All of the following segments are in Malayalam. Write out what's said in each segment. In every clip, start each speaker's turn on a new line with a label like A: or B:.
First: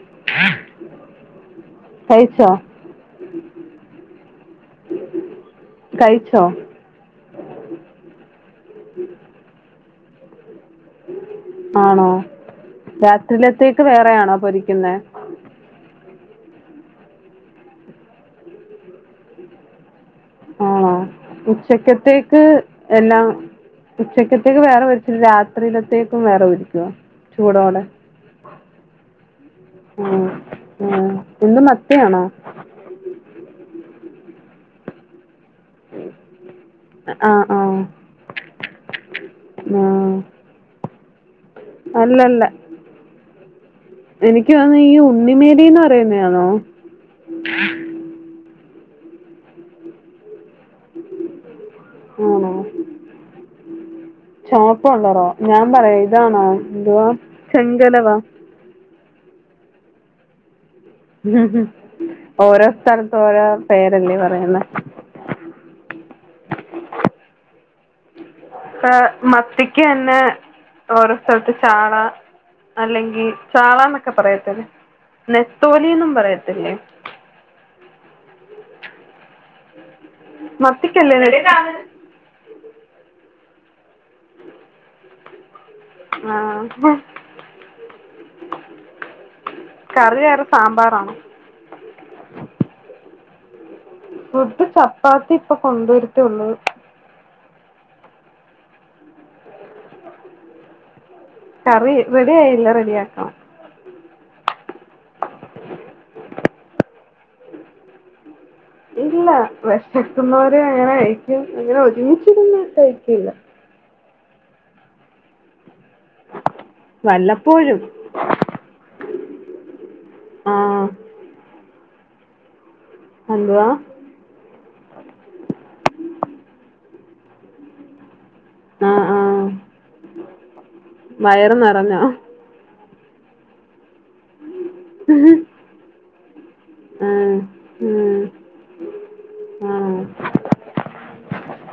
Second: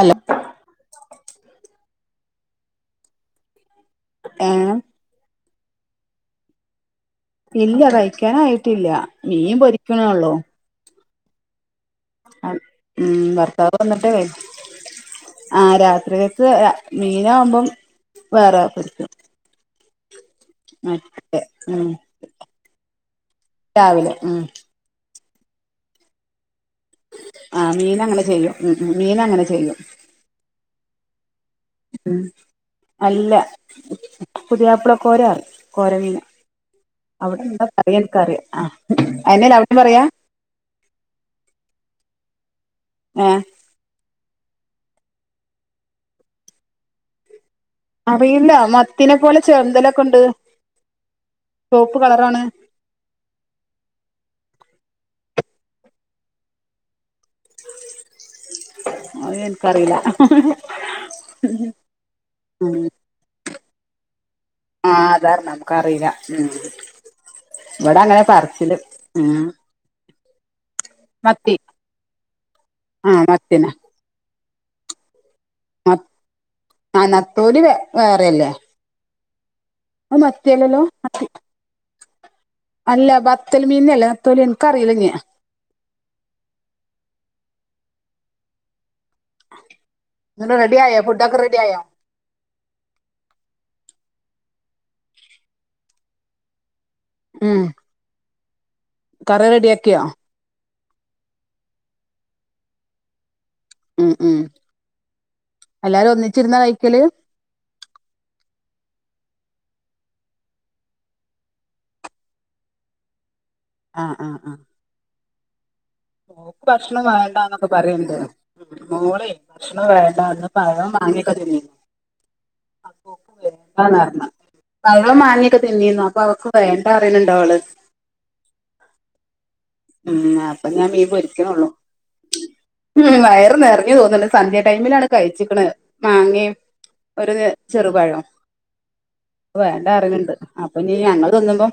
A: അല്ല
B: കഴിച്ചോ
A: ഏ
B: കഴിച്ചോ
A: ഇല്ല കയ്ക്കാനായിട്ടില്ല മീൻ പൊരിക്കണള്ളൂ
B: ആണോ
A: ഉം ഭർത്താവ്
B: രാത്രിയിലത്തേക്ക്
A: വന്നിട്ടേ
B: വേറെയാണോ പൊരിക്കുന്നത്
A: ആ രാത്രികത്ത് മീന ആകുമ്പം വേറെ പൊരിക്കും
B: ആ
A: മറ്റേ ഉം
B: ഉച്ചക്കത്തേക്ക് എല്ലാം
A: രാവിലെ ഉം
B: ഉച്ചക്കത്തേക്ക് വേറെ വ രി രാത്രിടത്തേക്കും വേറ പൊരിക്കോ
A: ആ മീനങ്ങനെ ചെയ്യും ഉ മീന അങ്ങനെ ചെയ്യും
B: ഉം ഉം ഇന്ന് മത്തി
A: ഉം അല്ല പുതിയപ്പിള കോര കോരമീന
B: ആ ആ
A: അവിടെന്താ തറ എനക്ക അറിയ ആ അന അവിടെ
B: ആ
A: പറയാ
B: അല്ലല്ല
A: ഏ
B: എനിക്ക് തന്ന ഈ ഉണ്ണിമേലന്ന് പറയുന്ന ആണോ
A: അറിയില്ല മത്തിനെ പോലെ ചെന്തമ്പലൊക്കെ ഉണ്ട് ച്ചോപ്പ് കളറാണ്
B: ആണോ ചപ്പ ഉള്ളറോ ഞാൻ പറയാ ഇതാാണ്ാ എന്തുവാ ചെങ്കലവാ
A: അ ത്ൻ കറില
B: ഉം ഓരോ സ്ഥലത്ത ഓരോ പേരല്ലേ പറയുന്ന
A: ആ ആധാർ നമുക്ക്റിയില്ല ഉം ഇവിടെ അങ്ങനെ പർ
B: അ മത്തിക്ക് എന്നെ ഓരോ സ്ഥലത്ത്
A: മത്തി
B: ചാള
A: ആഹ്
B: അല്ലെങ്കിൽ
A: മത്തിനെ
B: ചാള എന്നൊക്കെ പറയത്തില്ല നെത്തോലിന്നും പറയത്തില്ലേ
A: ആ നതോലി വ വേറെയല്ലേ ആ മത്തിയല്ലല്ലോ
B: മത്തിക്കല്ലേ
A: മത്തി
B: നെ
A: അല്ല അ ബത്തല് മീന അല്ലേ അത്തല് എനക്ക് അറിയിലഞ്
B: ആഹ് കറിയാറ
A: എന്നിട്ട് റെഡി ആയോ
B: സാമ്പാറാണോ
A: ഫുഡൊക്കെ റെഡി ആയോ
B: ഫുഡ് ചപ്പാത്തി ഇപ്പൊ കൊണ്ടുവരുത്തിള്ളത്
A: ഉം കറി റെഡിയാക്കിയോ
B: കറി റെടി ആയില്ല റെഡി ആക്കണം
A: ഉം ഉം എല്ലാരും ഒന്നിച്ചിരുന്നാ കഴിക്കല്
B: ഇല്ല വിഷക്കുന്നവര് അങ്ങനെ കഴക്കും അങ്ങനെ ഒരുമിച്ചിരുന്ന്ഴക്കയിില്ല
A: ആഹ് ആഹ് ആഹ് നോക്ക് ഭക്ഷണം വേണ്ടന്നൊക്കെ
B: വല്ലപ്പോഴും
A: പറയണ്ട് മോളെ ഭക്ഷണം വേണ്ടന്ന്
B: ആഹ്
A: പഴം വാങ്ങിയൊക്കെ ചെയ്‌തെന്ന്
B: എന്തുവാ
A: ആന്നന്ന്ന്നാന്ന് അവളും മാങ്ങയൊക്കെതിന്നീന്ന അപ്പൊ അവക്ക് വേണ്ടറിയണണ്ടോ അവള്?
B: ആഹ് ആഹ്
A: ഉം അപ്പൊ ഞാൻ
B: വയറ്
A: പൊരിക്കുണെള്ളു.
B: നിറഞ്ഞോ
A: ഉം വയറ് നെറഞൂ തോന്നണ് സന്ധ്യ ടൈമിലാണ് കഴിച്ചിക്കണ് മാങ്ങേം-
B: ആഹ്
A: ഒരിത്
B: ഉം
A: ചെറുപഴം. വേണ്ട
B: ആഹ്
A: അറിയിണ്ട് അപ്പൊ ഇനി ഞങ്ങൾ തിന്നുമ്പം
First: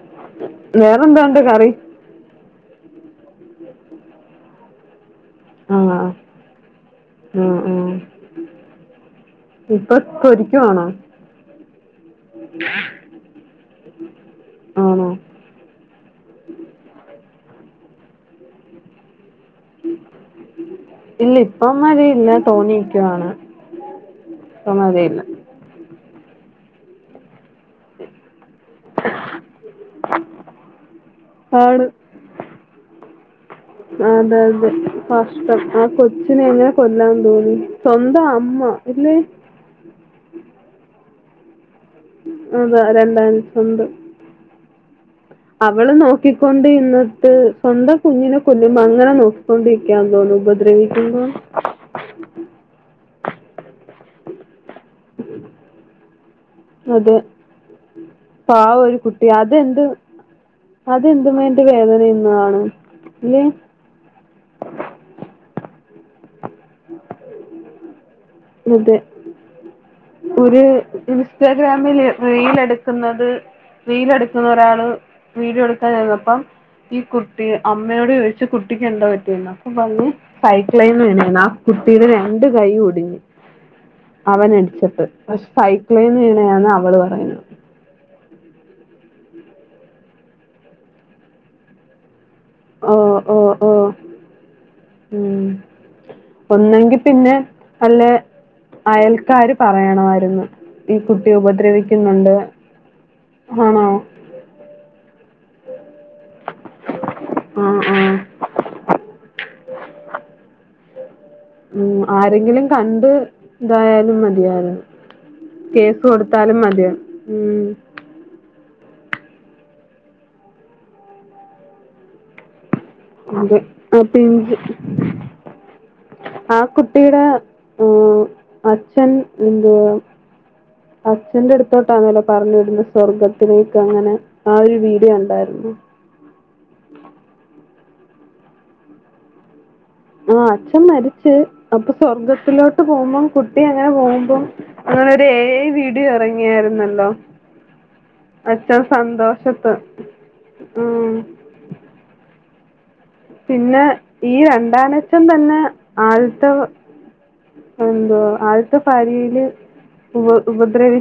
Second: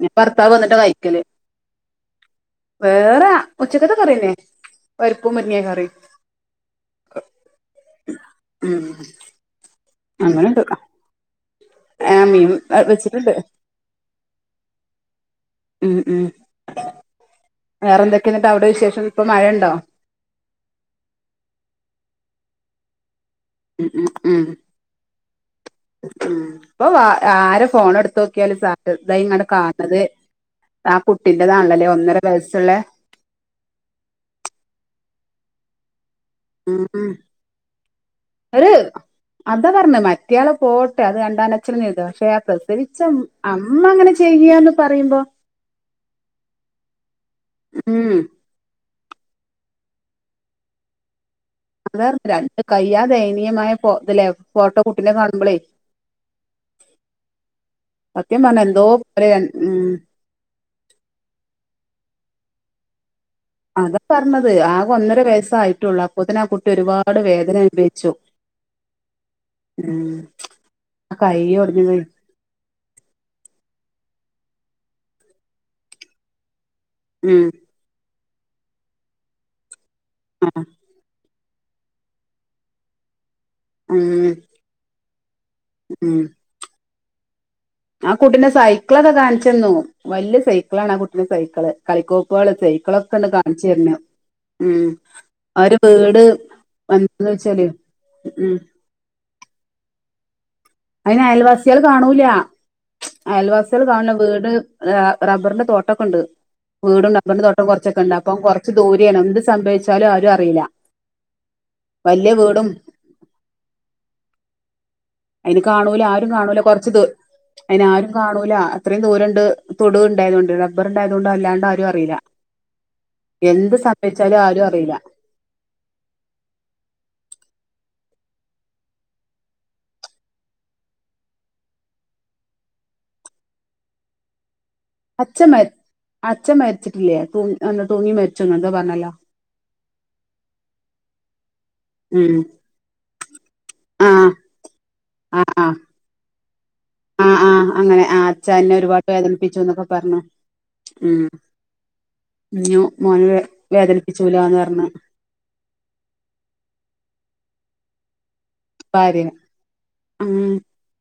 A: ഇനിഭർത്താവ് വന്നിട്ടേ
B: വേറെന്തോണ്ട് കറി.
A: വേറെ ഉച്ചക്കത്തെ കറിയന്നേ- പരിപ്പും മഞ്ഞേംകറി
B: ആഹ്
A: ഉം.
B: ആഹ് ആഹ് ഇപ്പൊ
A: അങ്ങനെണ്ട്
B: പൊരിക്കുവാണോ
A: ഏഹ് മീൻ വെച്ചിട്ടുണ്ട്.
B: ആണോ?
A: ഉം ഉം. വേറെ എന്തക്കെയെന്നിട്ട് അവിടെ വിശേഷം ഇപ്പം മഴയുണ്ടോ?
B: ഇല്ല ഇപ്പംമഴയില്ല തോന്നിക്കുവാണ്.
A: ഉം ഉം
B: ഇപ്പ മഴയില്ല
A: ഉം ഇപ്പം വ ആരെ ഫോണെ ടുത്തു. ക്കെലും സാധത ഇങ്ങ കാണത് ആ
B: ആണ്
A: കുട്ടിന്റെതാണല്ലേ ഒന്നര വയസ്സുള്ളേ-
B: അതെ അതെ പ കഷ്ട്ടം ആ കൊച്ചിനെ എങ്ങനെ
A: ഉം
B: കൊല്ലാൻ തോന്നി സ്വന്തം
A: ഒരു
B: അമ്മ ഇല്ലെ.
A: അതാ പറഞ്ഞെ മറ്റയാള് പോട്ടെ അത് രണ്ടാൻ അച്ഛൻ പക്ഷെ
B: അതാ
A: പ്രസച്ച
B: രണ്ടാം
A: അമ്മ
B: സ്വന്തം
A: അങ്ങനെ ചെ ചെയ്യാന്ന് പറയുമ്പോ?
B: അവള് നോക്കിക്കൊണ്ടിന്നിട്ട് സ്വന്തം
A: ഉം
B: കുഞ്ഞിനെ കൊല്ലും അങ്ങനെ നോക്കിക്കൊണ്ടിക്ക തോന്നുന്നും ഉപദ്രവിക്കുമ്പോം.
A: അതാ രണ്ട് കയ്യാ ദയനീയമായ പോ ഇതിലേ ഫോട്ടോ കൂട്ടിനെ കാണുമ്പോളേ
B: അതെ
A: സത്യപറഞ്ഞ
B: പാവം
A: എന്തോ [unintelligible] പറയാ ഉം
B: അതെന്തും വേണ്ടി വേദനിന്ന്കാണും ഇല്ലേ?
A: അതാ പറഞ്ഞത് ആകെ ഒന്നര വയസ്സായിട്ടുള്ളൂ അപ്പത്തേനും ആ കുട്ടി ഒരുപാട് വേദന അനുഭവിച്ചു.
B: അതെ
A: ഉം
B: ഒരു
A: ആ കൈ ഒടിഞ്ഞു
B: ഇൻസ്റ്റഗ്രാമില്
A: വീണ്
B: റീൽ എടുക്കുന്നത് റീൽ എടുക്കുന്ന ഒരാള് വീഡിയോ എടുക്കാനെന്നപ്പം ഈ
A: ഉം
B: കുട്ടി അമ്മയോട് ചോദിച്ചു കുട്ടിക്ക് എന്താ പറ്റിന്ന് അപ്പൊ പറഞ്ഞു
A: ആ
B: സൈക്ലേന്നു [unintelligible] ആ കുട്ടിയുടെ രണ്ട് കൈ ഒടിഞ്ഞ്
A: ഉം
B: അവനടിച്ച്. അത്
A: ഉം
B: സൈക്ലേന്ന് വീണയാന്ന് അവള് പറയുന്ന്.
A: ആ കുട്ടീന്റെ സൈക്കിളൊക്കെ കാണിച്ചെന്നു വലിയ സൈക്കിള ആണ് ആ കുട്ടിന്റെ സൈക്കിള് കളിക്കോപ്പുകള്
B: ഓ
A: സൈക്കളൊക്കെ ഇണ്ട്
B: ഓ
A: കാണിച്ചു തരുണം
B: ഓ
A: ഉം.
B: ഉം.
A: അവര് ബീട് [unintelligible]
B: ഒന്നെങ്കി
A: വന്ത്
B: പിന്നെ
A: വെച്ചലേ
B: വല്ല
A: ഉം
B: അയൽക്കാര് പറയണാവാരുന്നു.
A: അയിന് അയൽവാസികൾ കാണൂല അയൽവാസികള്
B: ആണോ?
A: കാണില്ല വീട് റബ്ബറിന്റെ തോട്ടൊക്കെ ഇണ്ട്. വീടും റബ്ബറിന്റെ തോട്ടം
B: ആഹ്
A: കുറച്ചൊക്കെഇണ്ട്
B: ആഹ്.
A: അപ്പൊ കുറച്ച് ദൂരെയാണ് എന്ത് സംഭവിച്ചാലും ആരും അറിയില്ല.
B: ഉം
A: വലിയ
B: ആരെങ്കിലും
A: വീടും
B: കാ ണ്ട് ഇതായാലും മതിയാരിന്ന്.
A: അയിന് കാണൂല ആരും കാണൂല കുറച്ചത് ദു
B: ഉം.
A: അയിന് ആരും കാണൂല അത്രയും ദൂരണ്ട് തൊടു ഉണ്ടായതുകണ്ട് റബ്ബർ ണ്ടായതുകൊണ്ട് അല്ലാണ്ട് ആരും അറിയൂല്ല.
B: അതെ ആ പിങ്ക്
A: ആരും അറിയില്ല
B: ആ കുട്ടിയുടെ ആഹ അച്ഛൻ എന്ത അച്ഛന്റെ അടുത്തോട്ടാന്നല്ലോ പറഞ്ഞു വിടുന്ന സ്വർഗത്തി ലേക്ക് അങ്ങനെ ആ ഒരു വീ
A: അച്ഛൻ മ അച്ഛൻ മരിച്ചിട്ടില്ലേ എന്ത തൂങ്ങി മരിച്ചൊന്ന എന്താ പറഞ്ഞാലോ
B: ആഹ അച്ഛൻ മരിച് അപ്പൊ
A: ഉം
B: സ്വർഗത്തിലോട്ട് പോകുമ്പോം കുട്ടി അങ്ങനെ
A: ആ
B: പോകുമ്പോം അങ്ങനെ ഒരു ഏ
A: ആ
B: ഏ
A: ആ
B: വീട് ടി ഇറങ്ങിയായിരുന്നു
A: ആ ആ അങ്ങനെ ആ അച്ഛൻ എന്നെ
B: ഹലോഅച്ഛൻ
A: ഒരുപാട് വേദനിപ്പിച്ചു
B: സന്തോഷത്ത്
A: എന്നൊക്കെ പറഞ്ഞു
B: ഉ
A: ഉ മ [unintelligible]
B: പിന്നെ ഈ രണ്ടാന അച്ഛൻ തന്നെ ആൾത്തെ എന്തോ ആൾ
A: ഭാര്യ
B: പാരിയില് ഉപ
A: ഉം
B: ഉപദ്രവി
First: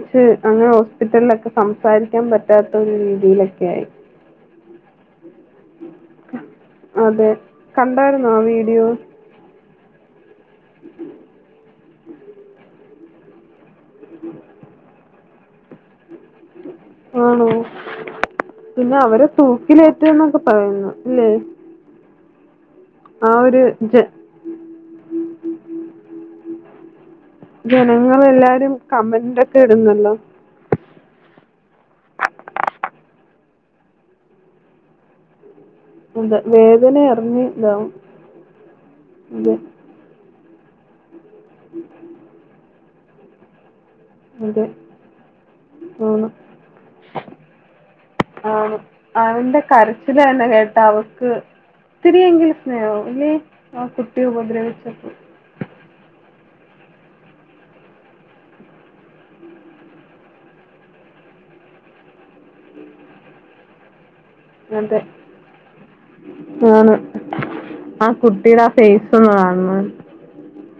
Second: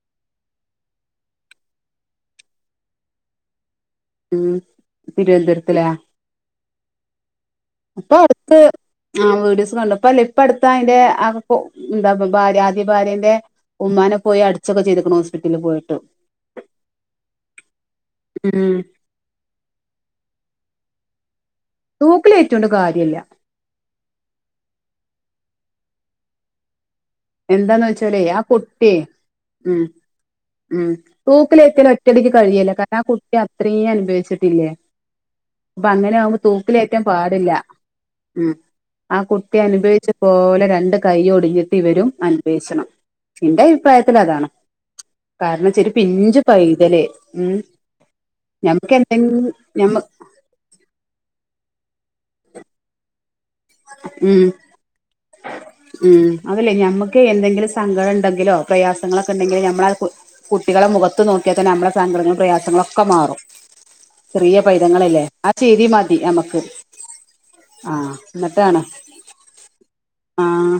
B: അങ്ങനെ ഹോസ്പിറ്റലിലൊക്കെ സംസാരിക്കാൻ പറ്റാത്ത ഒരു രീതിയിലൊക്കെ ആയി
A: ഉം തിരുവനന്തരത്തിലെ
B: അതെ കണ്ടായിരുന്നോ ആ
A: അടുത്ത്
B: വീഡിയോ
A: ആ വീഡിയോസ് കണ്ടു അപ്പല്ലേ ഇപ്പ അടുത്ത അയിന്റെ ആ എന്താ ഭാര്യ ആദ്യ ഭാര്യന്റെ ഉമ്മനെ പോയി അടിച്ചൊക്കെ ചെയ്തൊക്കണു ഹോസ്പിറ്റലിൽ പോയിട്ട് [unintelligible]
B: ആണോ
A: ഉം
B: പിന്നെ അവരെ തൂക്കിലേറ്റ എന്നൊക്കെ പറയുന്നു അല്ലേ
A: തൂക്കിലേറ്റുണ്ട് കാര്യ
B: ആ ഒരു
A: എന്താന്ന് വെച്ചാലേ ആ
B: ജനങ്ങളൾെല്ലാരും
A: കുട്ടിയെ
B: കമന്റൊക്കെ
A: ഉം
B: ഇടുന്നല്ലോ
A: ഉം തൂക്കില് ഏറ്റല് ഒറ്റടിക്ക് കഴില്ലെ കാരണം ആ കുട്ടി അത്രേ അനുഭവിച്ചിട്ടില്ലേ അപ്പൊ അങ്ങനെ
B: അതെ
A: ആവുമ്പോ
B: വേദന
A: തൂക്കിലേറ്റാൻ
B: അറിഞ്ഞ്
A: പാടില്ല
B: ഇതാവും
A: ഉം ആ
B: അതെ
A: കുട്ടി അനുഭവിച്ച പോലെ രണ്ട് കൈ ഒടിഞ്ഞിട്ട് ഇവരും അനുഭവിച്ചണം എന്റെ അഭിപ്രായത്തി ലതാണ്
B: അതെ
A: കാരണംച്ച ഒരു പിഞ്ചു പൈതല് ഉം
B: ആ
A: ഞമ്മക്ക് എന്തെങ്കിലും
B: അവന്റെ
A: ഞമ്മ
B: കരച്ചില് തന്നെ കേട്ട അവക്ക് ഇത്തിതിരിയെങ്കിലും സ്നേഹം ഇല്ലേ ആ കുട്ടി
A: ഉം
B: ഉപദ്രവിച്ചപ്പോ
A: ഉം അതല്ലേ ഞമ്മക്ക് എന്തെങ്കിലും സങ്കടം ഉണ്ടെങ്കിലോ പ്രയാസങ്ങളൊക്കെ ഉണ്ടെങ്കിലോ നമ്മളത് കുട്ടികളെ മുഖത്ത് നോക്കിയാ തന്നെ നമ്മുടെ സങ്കടങ്ങളും പ്രയാസങ്ങളൊക്കെ മാറും ചെറിയ
B: അതെ
A: പൈതങ്ങളല്ലേ ആ ചിരി മതി നമുക്ക് ആഹ
B: കുട്ടീടെ ഫേസ് ഒന്ന് കാണണം
A: ആഹ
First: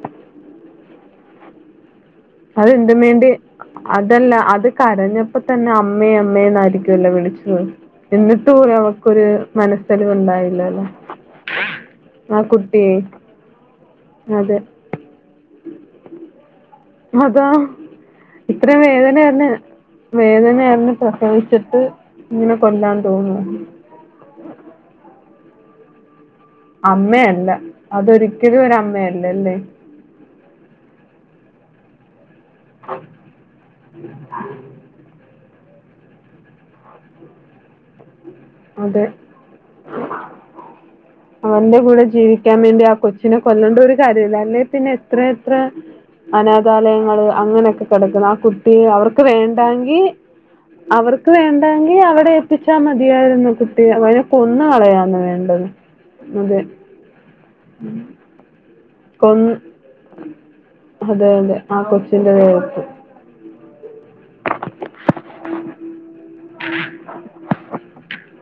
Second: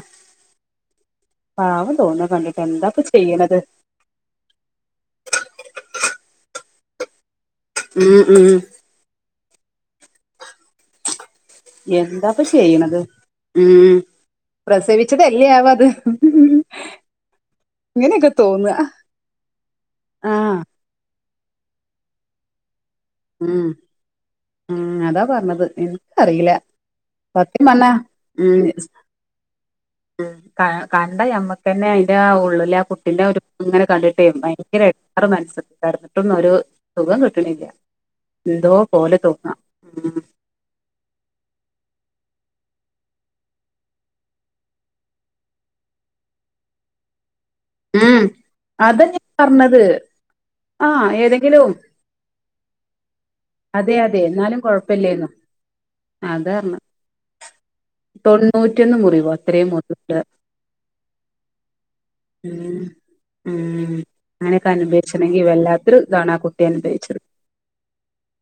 A: പാവം തോന്ന കണ്ടിട്ട് എന്താപ്പ
B: അതെന്തിനും വേണ്ടി
A: ചെയ്യണത്
B: അതല്ല അത് കരഞ്ഞപ്പോ തന്നെ അമ്മേ അമ്മേന്നായിരിക്കുവല്ലോ വിളിച്ചി ട്ടു
A: ഉം
B: എന്നിട്ട്
A: ഉം
B: പോലും അവൾക്കൊരു മനസ്സലിവ് ഉണ്ടായില്ലല്ലോ
A: എന്താപ്പൊ ചെയ്യണത് ഉം
B: അതെ
A: പ്രസവി ച്ചതല്ലേ ആവത്
B: അതാ ഇത്ര വേദനയന്ന്
A: ആഹ്
B: വേദനയറിഞ് പ്രസവിച്ചിട്ട് ഇങ്ങനെ കൊല്ലാൻ തോന്നോ
A: ഉം ഉം അതാ പറഞ്ഞത് എനിക്ക് അറീല
B: അമ്മയല്ല അതൊരിക്കലും ഒരു അമ്മയല്ലല്ലേ
A: ഉം കണ്ടഞമ്മക്കന്നെ അയിന്റെ ആ ഉള്ളില് ആ കുട്ടിന്റെ ഒരു അങ്ങനെ കണ്ടിട്ടേ ഭയങ്കര ങ്ങേറ് മനസ്ക്ക് കെടന്നിട്ടൊന്നൊരു സുഖം കിട്ടണില്ല എന്തോ
B: അതെ
A: പോലെ തോന്നാ
B: അവന്റെ കൂടെ ജീവിക്കാൻ വേണ്ടി ആ കൊച്ചിനെ കൊല്ലേണ്ട ഒരു കാര്യുല്ലായിരുന്നു അല്ലെ പിന്നെ എത്ര എത്ര അനാഥാലയങ്ങള് അങ്ങനെയൊക്കെ
A: ഉം
B: കിടക്കുന്ന് ആ കുട്ടി
A: അതാ
B: അവർക്ക്
A: ഞാൻ പറഞ്ഞത്
B: വേണ്ടായെങ്കി
A: ആഹ്
B: അവർക്ക്
A: ഏതെങ്കിലും
B: വേണ്ടയെങ്കി അവിടെ എത്തിച്ചാ മതിയായിരുന്നു കുട്ടിയെ
A: അതെ അതെ
B: അതിന്
A: എന്നാലും
B: കൊന്ന് കളയാന്ന്
A: കൊഴപ്പില്ലേന്നു
B: വേണ്ടത് അത്
A: തൊണ്ണൂറ്റന്ന് മുറിവോ അത്രേയും മോത്ത്ണ്ട്
B: അതെ അതെ ആ കൊച്ചിന്റെ
A: ഉം
B: ദേഹത്ത്
A: ഉം അങ്ങനെയൊക്കെ അനുഭവിച്ചിണെങ്കി വല്ലാത്തൊരു താണ കുട്ടി അനുഭവിച്ചത്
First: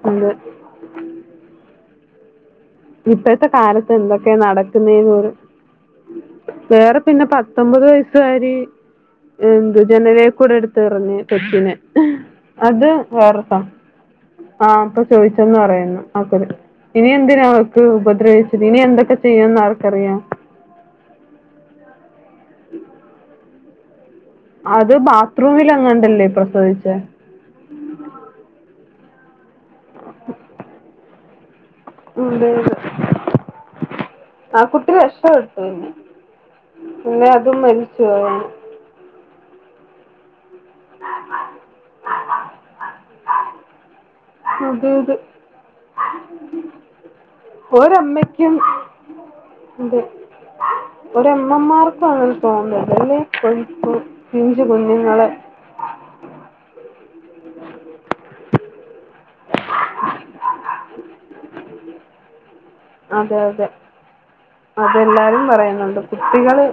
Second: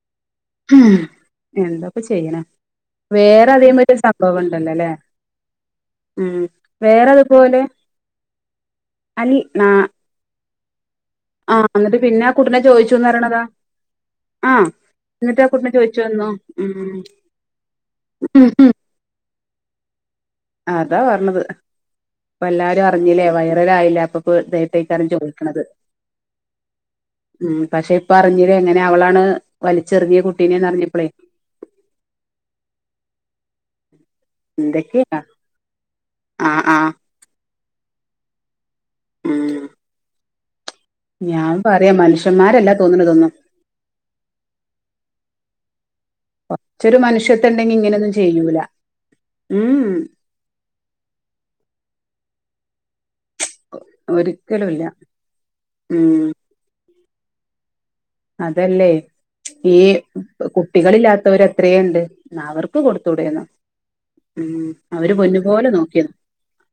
B: ഉണ്ട്
A: ഉം എന്താപ്പൊ ചെയ്യണെ
B: ഇപ്പഴത്തെ
A: വേറെ
B: കാലത്ത്
A: അതേമാതിരി ഒരു
B: എന്തൊക്കെയ
A: സംഭവം ഉണ്ടല്ലോ ല്ലേ
B: നടക്കുന്നേന്ന് പോലും
A: ഉം
B: വേറെ പിന്നെ
A: അതുപോലെ
B: പത്തൊമ്പത് വയസ് കാരി
A: അൽ ആ
B: എന്ത്‌ ജനലേക്കൂടെടുത്ത് എറിഞ്
A: ആ
B: കുട്ടിനെ,
A: എന്നിട്ട് പിന്നെ ആ കുട്ടിനെ
B: അത്
A: ചോദിച്ചുന്ന് പറയണതാ
B: വേറൊരു സം
A: ആ
B: ആഹ് അപ്പൊ
A: എന്നിട്ട് ആ
B: ചോദിച്ചന്ന്
A: കുട്ടിനെ ചോദിച്ചു
B: പറയുന്നു
A: വന്നു
B: [inaudible]
A: ഉം
B: ഇനി എന്തിനാ അവക്ക് ഉപദ്രവിച്ചത് ഇനി എന്തൊക്കെ ചെയ്യുംന്ന് ആർക്കറിയാം
A: അതാ പറഞ്ഞത് പ്പെല്ലാരും അറിഞ്ഞില്ലേ വൈറലായിലെ അപ്പൊ ഇപ്പ
B: അത്
A: ഇതായിട്ടേക്കാരം ചോദിക്കണത്
B: ബാത്റൂമിലെങ്ങാണ്ടല്ലേ പ്രസവിച്ചെ
A: ഉം പക്ഷെ ഇപ്പ അറിഞ്ഞിലെ ഇങ്ങനെ അവളാണ് വലിച്ചെറിഞ്ഞെ കുട്ടീനെന്ന് അറിഞ്ഞപ്പളേ
B: [unintelligible] ആ കുട്ടി
A: എന്തൊക്കെയാ
B: രക്ഷപ്പെട്ട്,
A: ആ ആ
B: ഇല്ലേ അതും മരിച്ചുപോയേനെ
A: ഉം ഞാൻ പറയാ മനുഷ്യന്മാരല്ല തോന്നണതൊന്നും
B: അതെയതെ
A: പക്ഷെ ഒരു മനുഷ്യത്വം ഉണ്ടെങ്കി ഇങ്ങനെയൊന്നും
B: ഒരമ്മക്കും
A: ചെയ്യൂല ഉം
B: ഉണ്ട് ഒരമ്മമാർക്കും അങ്ങനെ തോന്നില്ലല്ലേ കൊ പിഞ്ചു
A: ഒരിക്കലുംല്ല
B: കുഞ്ഞുങ്ങളെ
A: ഉം അതല്ലേ ഈ കുട്ടികളില്ലാത്തവരെത്രേണ്ട്, ന്ന അവർ ക്ക്‌
B: അതെ
A: കൊട്തൂടെന്ന
B: അതെ
A: ഉം അവര് പൊന്നുപോലെ നോക്കി
B: ട്ടികള്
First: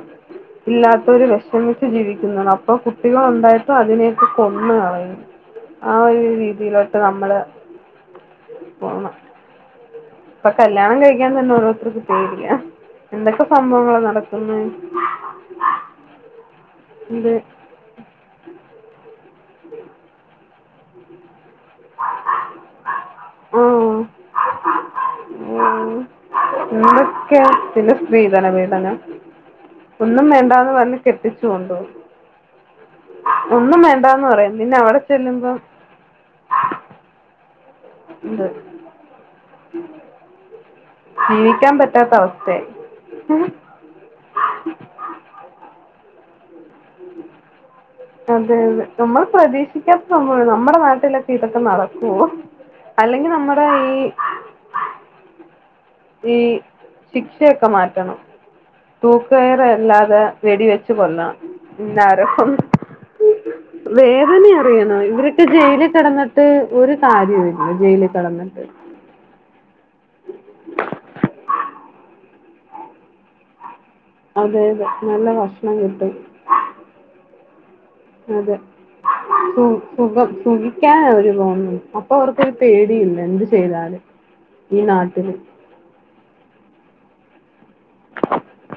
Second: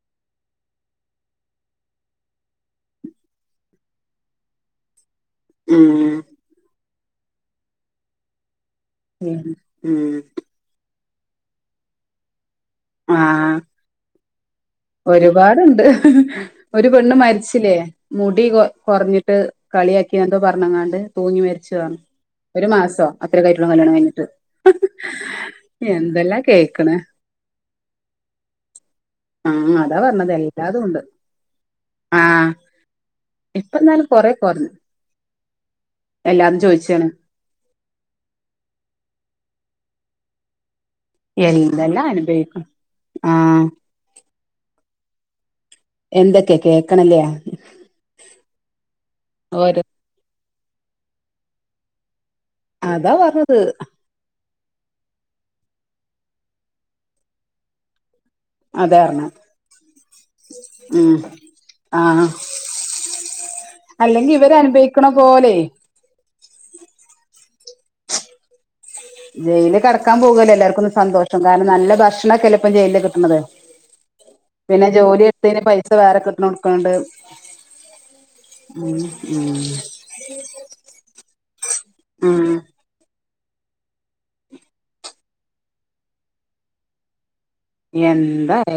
B: ഇല്ലാത്തവര് വെഷമിച്ച് ജീവിക്കുന്നതാണ്. അപ്പൊ കുട്ടികൾ ഉണ്ടായിട്ടും അതിനെയൊക്കെ കൊന്ന് കളയും ആ
A: ഉം
B: ഒരു രീതിയിലോട്ട് നമ്മള് പോണ്
A: ഉം ഉം
B: പ്പ കല്യാണം കഴിക്കാൻ തന്നെ ഓരോരുത്തർക്ക് പേടിയാ. എന്തൊക്കെ സംഭവങ്ങള നടക്കുന്ന
A: ഒരുപാട്ണ്ട് ഒരു പെണ്ണ്
B: ഇത്
A: മരിച്ചില്ലേ മുടി കൊ കൊർഞ്ഞിട്ട് കളിയാക്കി എന്തോ പറഞ്ഞങ്ങാണ്ട് തൂങ്ങി മരിച്ചതാണ് ഒരു മാസോ
B: ആ
A: അത്രക്കയ്റ്റുള്ള കല്യാണം കഴിഞ്ഞിട്ട്, എന്തെല്ലാ കേക്കണ്
B: കേട്ടിട്ടില്ലേ സ്ത്രീധന പീഡനം
A: ആഹ് അതാ
B: ഒന്നും
A: പറഞ്ഞത്
B: വേണ്ടാന്ന്
A: എല്ലാതും
B: പറഞ്ഞ്
A: ഉണ്ട്
B: കെട്ടിച്ച് കൊണ്ടോവും
A: ആഹ് ഇപ്പ
B: ഒന്നും
A: എന്നാലും
B: വേണ്ടാന്ന്
A: കൊറെ
B: പറയും,
A: കൊറഞ്ഞു
B: പിന്നവിടെ ചെല്ലുമ്പം
A: എല്ലാരും ചോയ് ച്ചാണ്
B: ഉണ്ട് ജീവിക്കാൻ
A: എന്തെല്ലാം
B: പറ്റാത്ത
A: അനുഭവിക്കും
B: അവസ്ഥയായി
A: ആഹ് എന്തൊക്കെ കേക്
B: അതെ അതെ നമ്മൾ
A: ഓരോ
B: പ്രതീക്ഷിക്ക നമ്മുടെ നാട്ടിലൊക്കെ ഇതൊക്കെ നടക്കുവോ
A: അതാ
B: അല്ലെങ്കിൽ
A: പറഞ്ഞത്
B: നമ്മുടെ ഈ ഈ ശിക്ഷയൊക്കെ മാറ്റണം
A: അതാ പറഞ്ഞെ
B: തൂക്ക കയറ അല്ലാതെ വെടിവെച്ച്
A: ഉം
B: കൊല്ലാം ഇന്നാരോ
A: ആഹ് അല്ലെങ്കി
B: വേദന
A: ഇവര്
B: അറിയണോ
A: അനുഭവിക്കണ
B: ഇവരട്ട
A: പോലെ
B: ജയില കിടന്നിട്ട് ഒരു കാര്യല്ല ജയിലിൽ കിടന്നിട്ട്
A: ജയിലയില് കടക്കാൻ പോകുവല്ലോ എല്ലർക്കും സന്തോഷം കാരണം നല്ല ഭക്ഷണംൊക്കെല്ലപ്പ ജയിലില് കിട്ടണത്
B: അതെ
A: പിന്നെ
B: അതെ
A: ജോലി
B: നല്ല
A: എടുത്തതിന്
B: ഭക്ഷണം
A: പൈസ
B: കിട്ടും
A: വേറെ കിട്ടണ കൊടുക്കണ്ട്
B: അതെ സുഖം സുഖിക്കാൻ അവര് തോന്നുന്നു അപ്പൊ
A: ഉം
B: അവർക്കരു പേടി ല്ല എന്ത് ചെയ്തല് ഈ നാട്ടിൽ
A: എന്താലേ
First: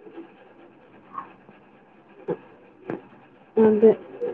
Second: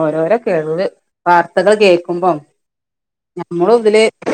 A: ഓരോരോ [unintelligible] വാർത്തകൾ കേൾക്കും ക്കുമ്പ നമ്മൾ
B: അതെ
A: ഇതില്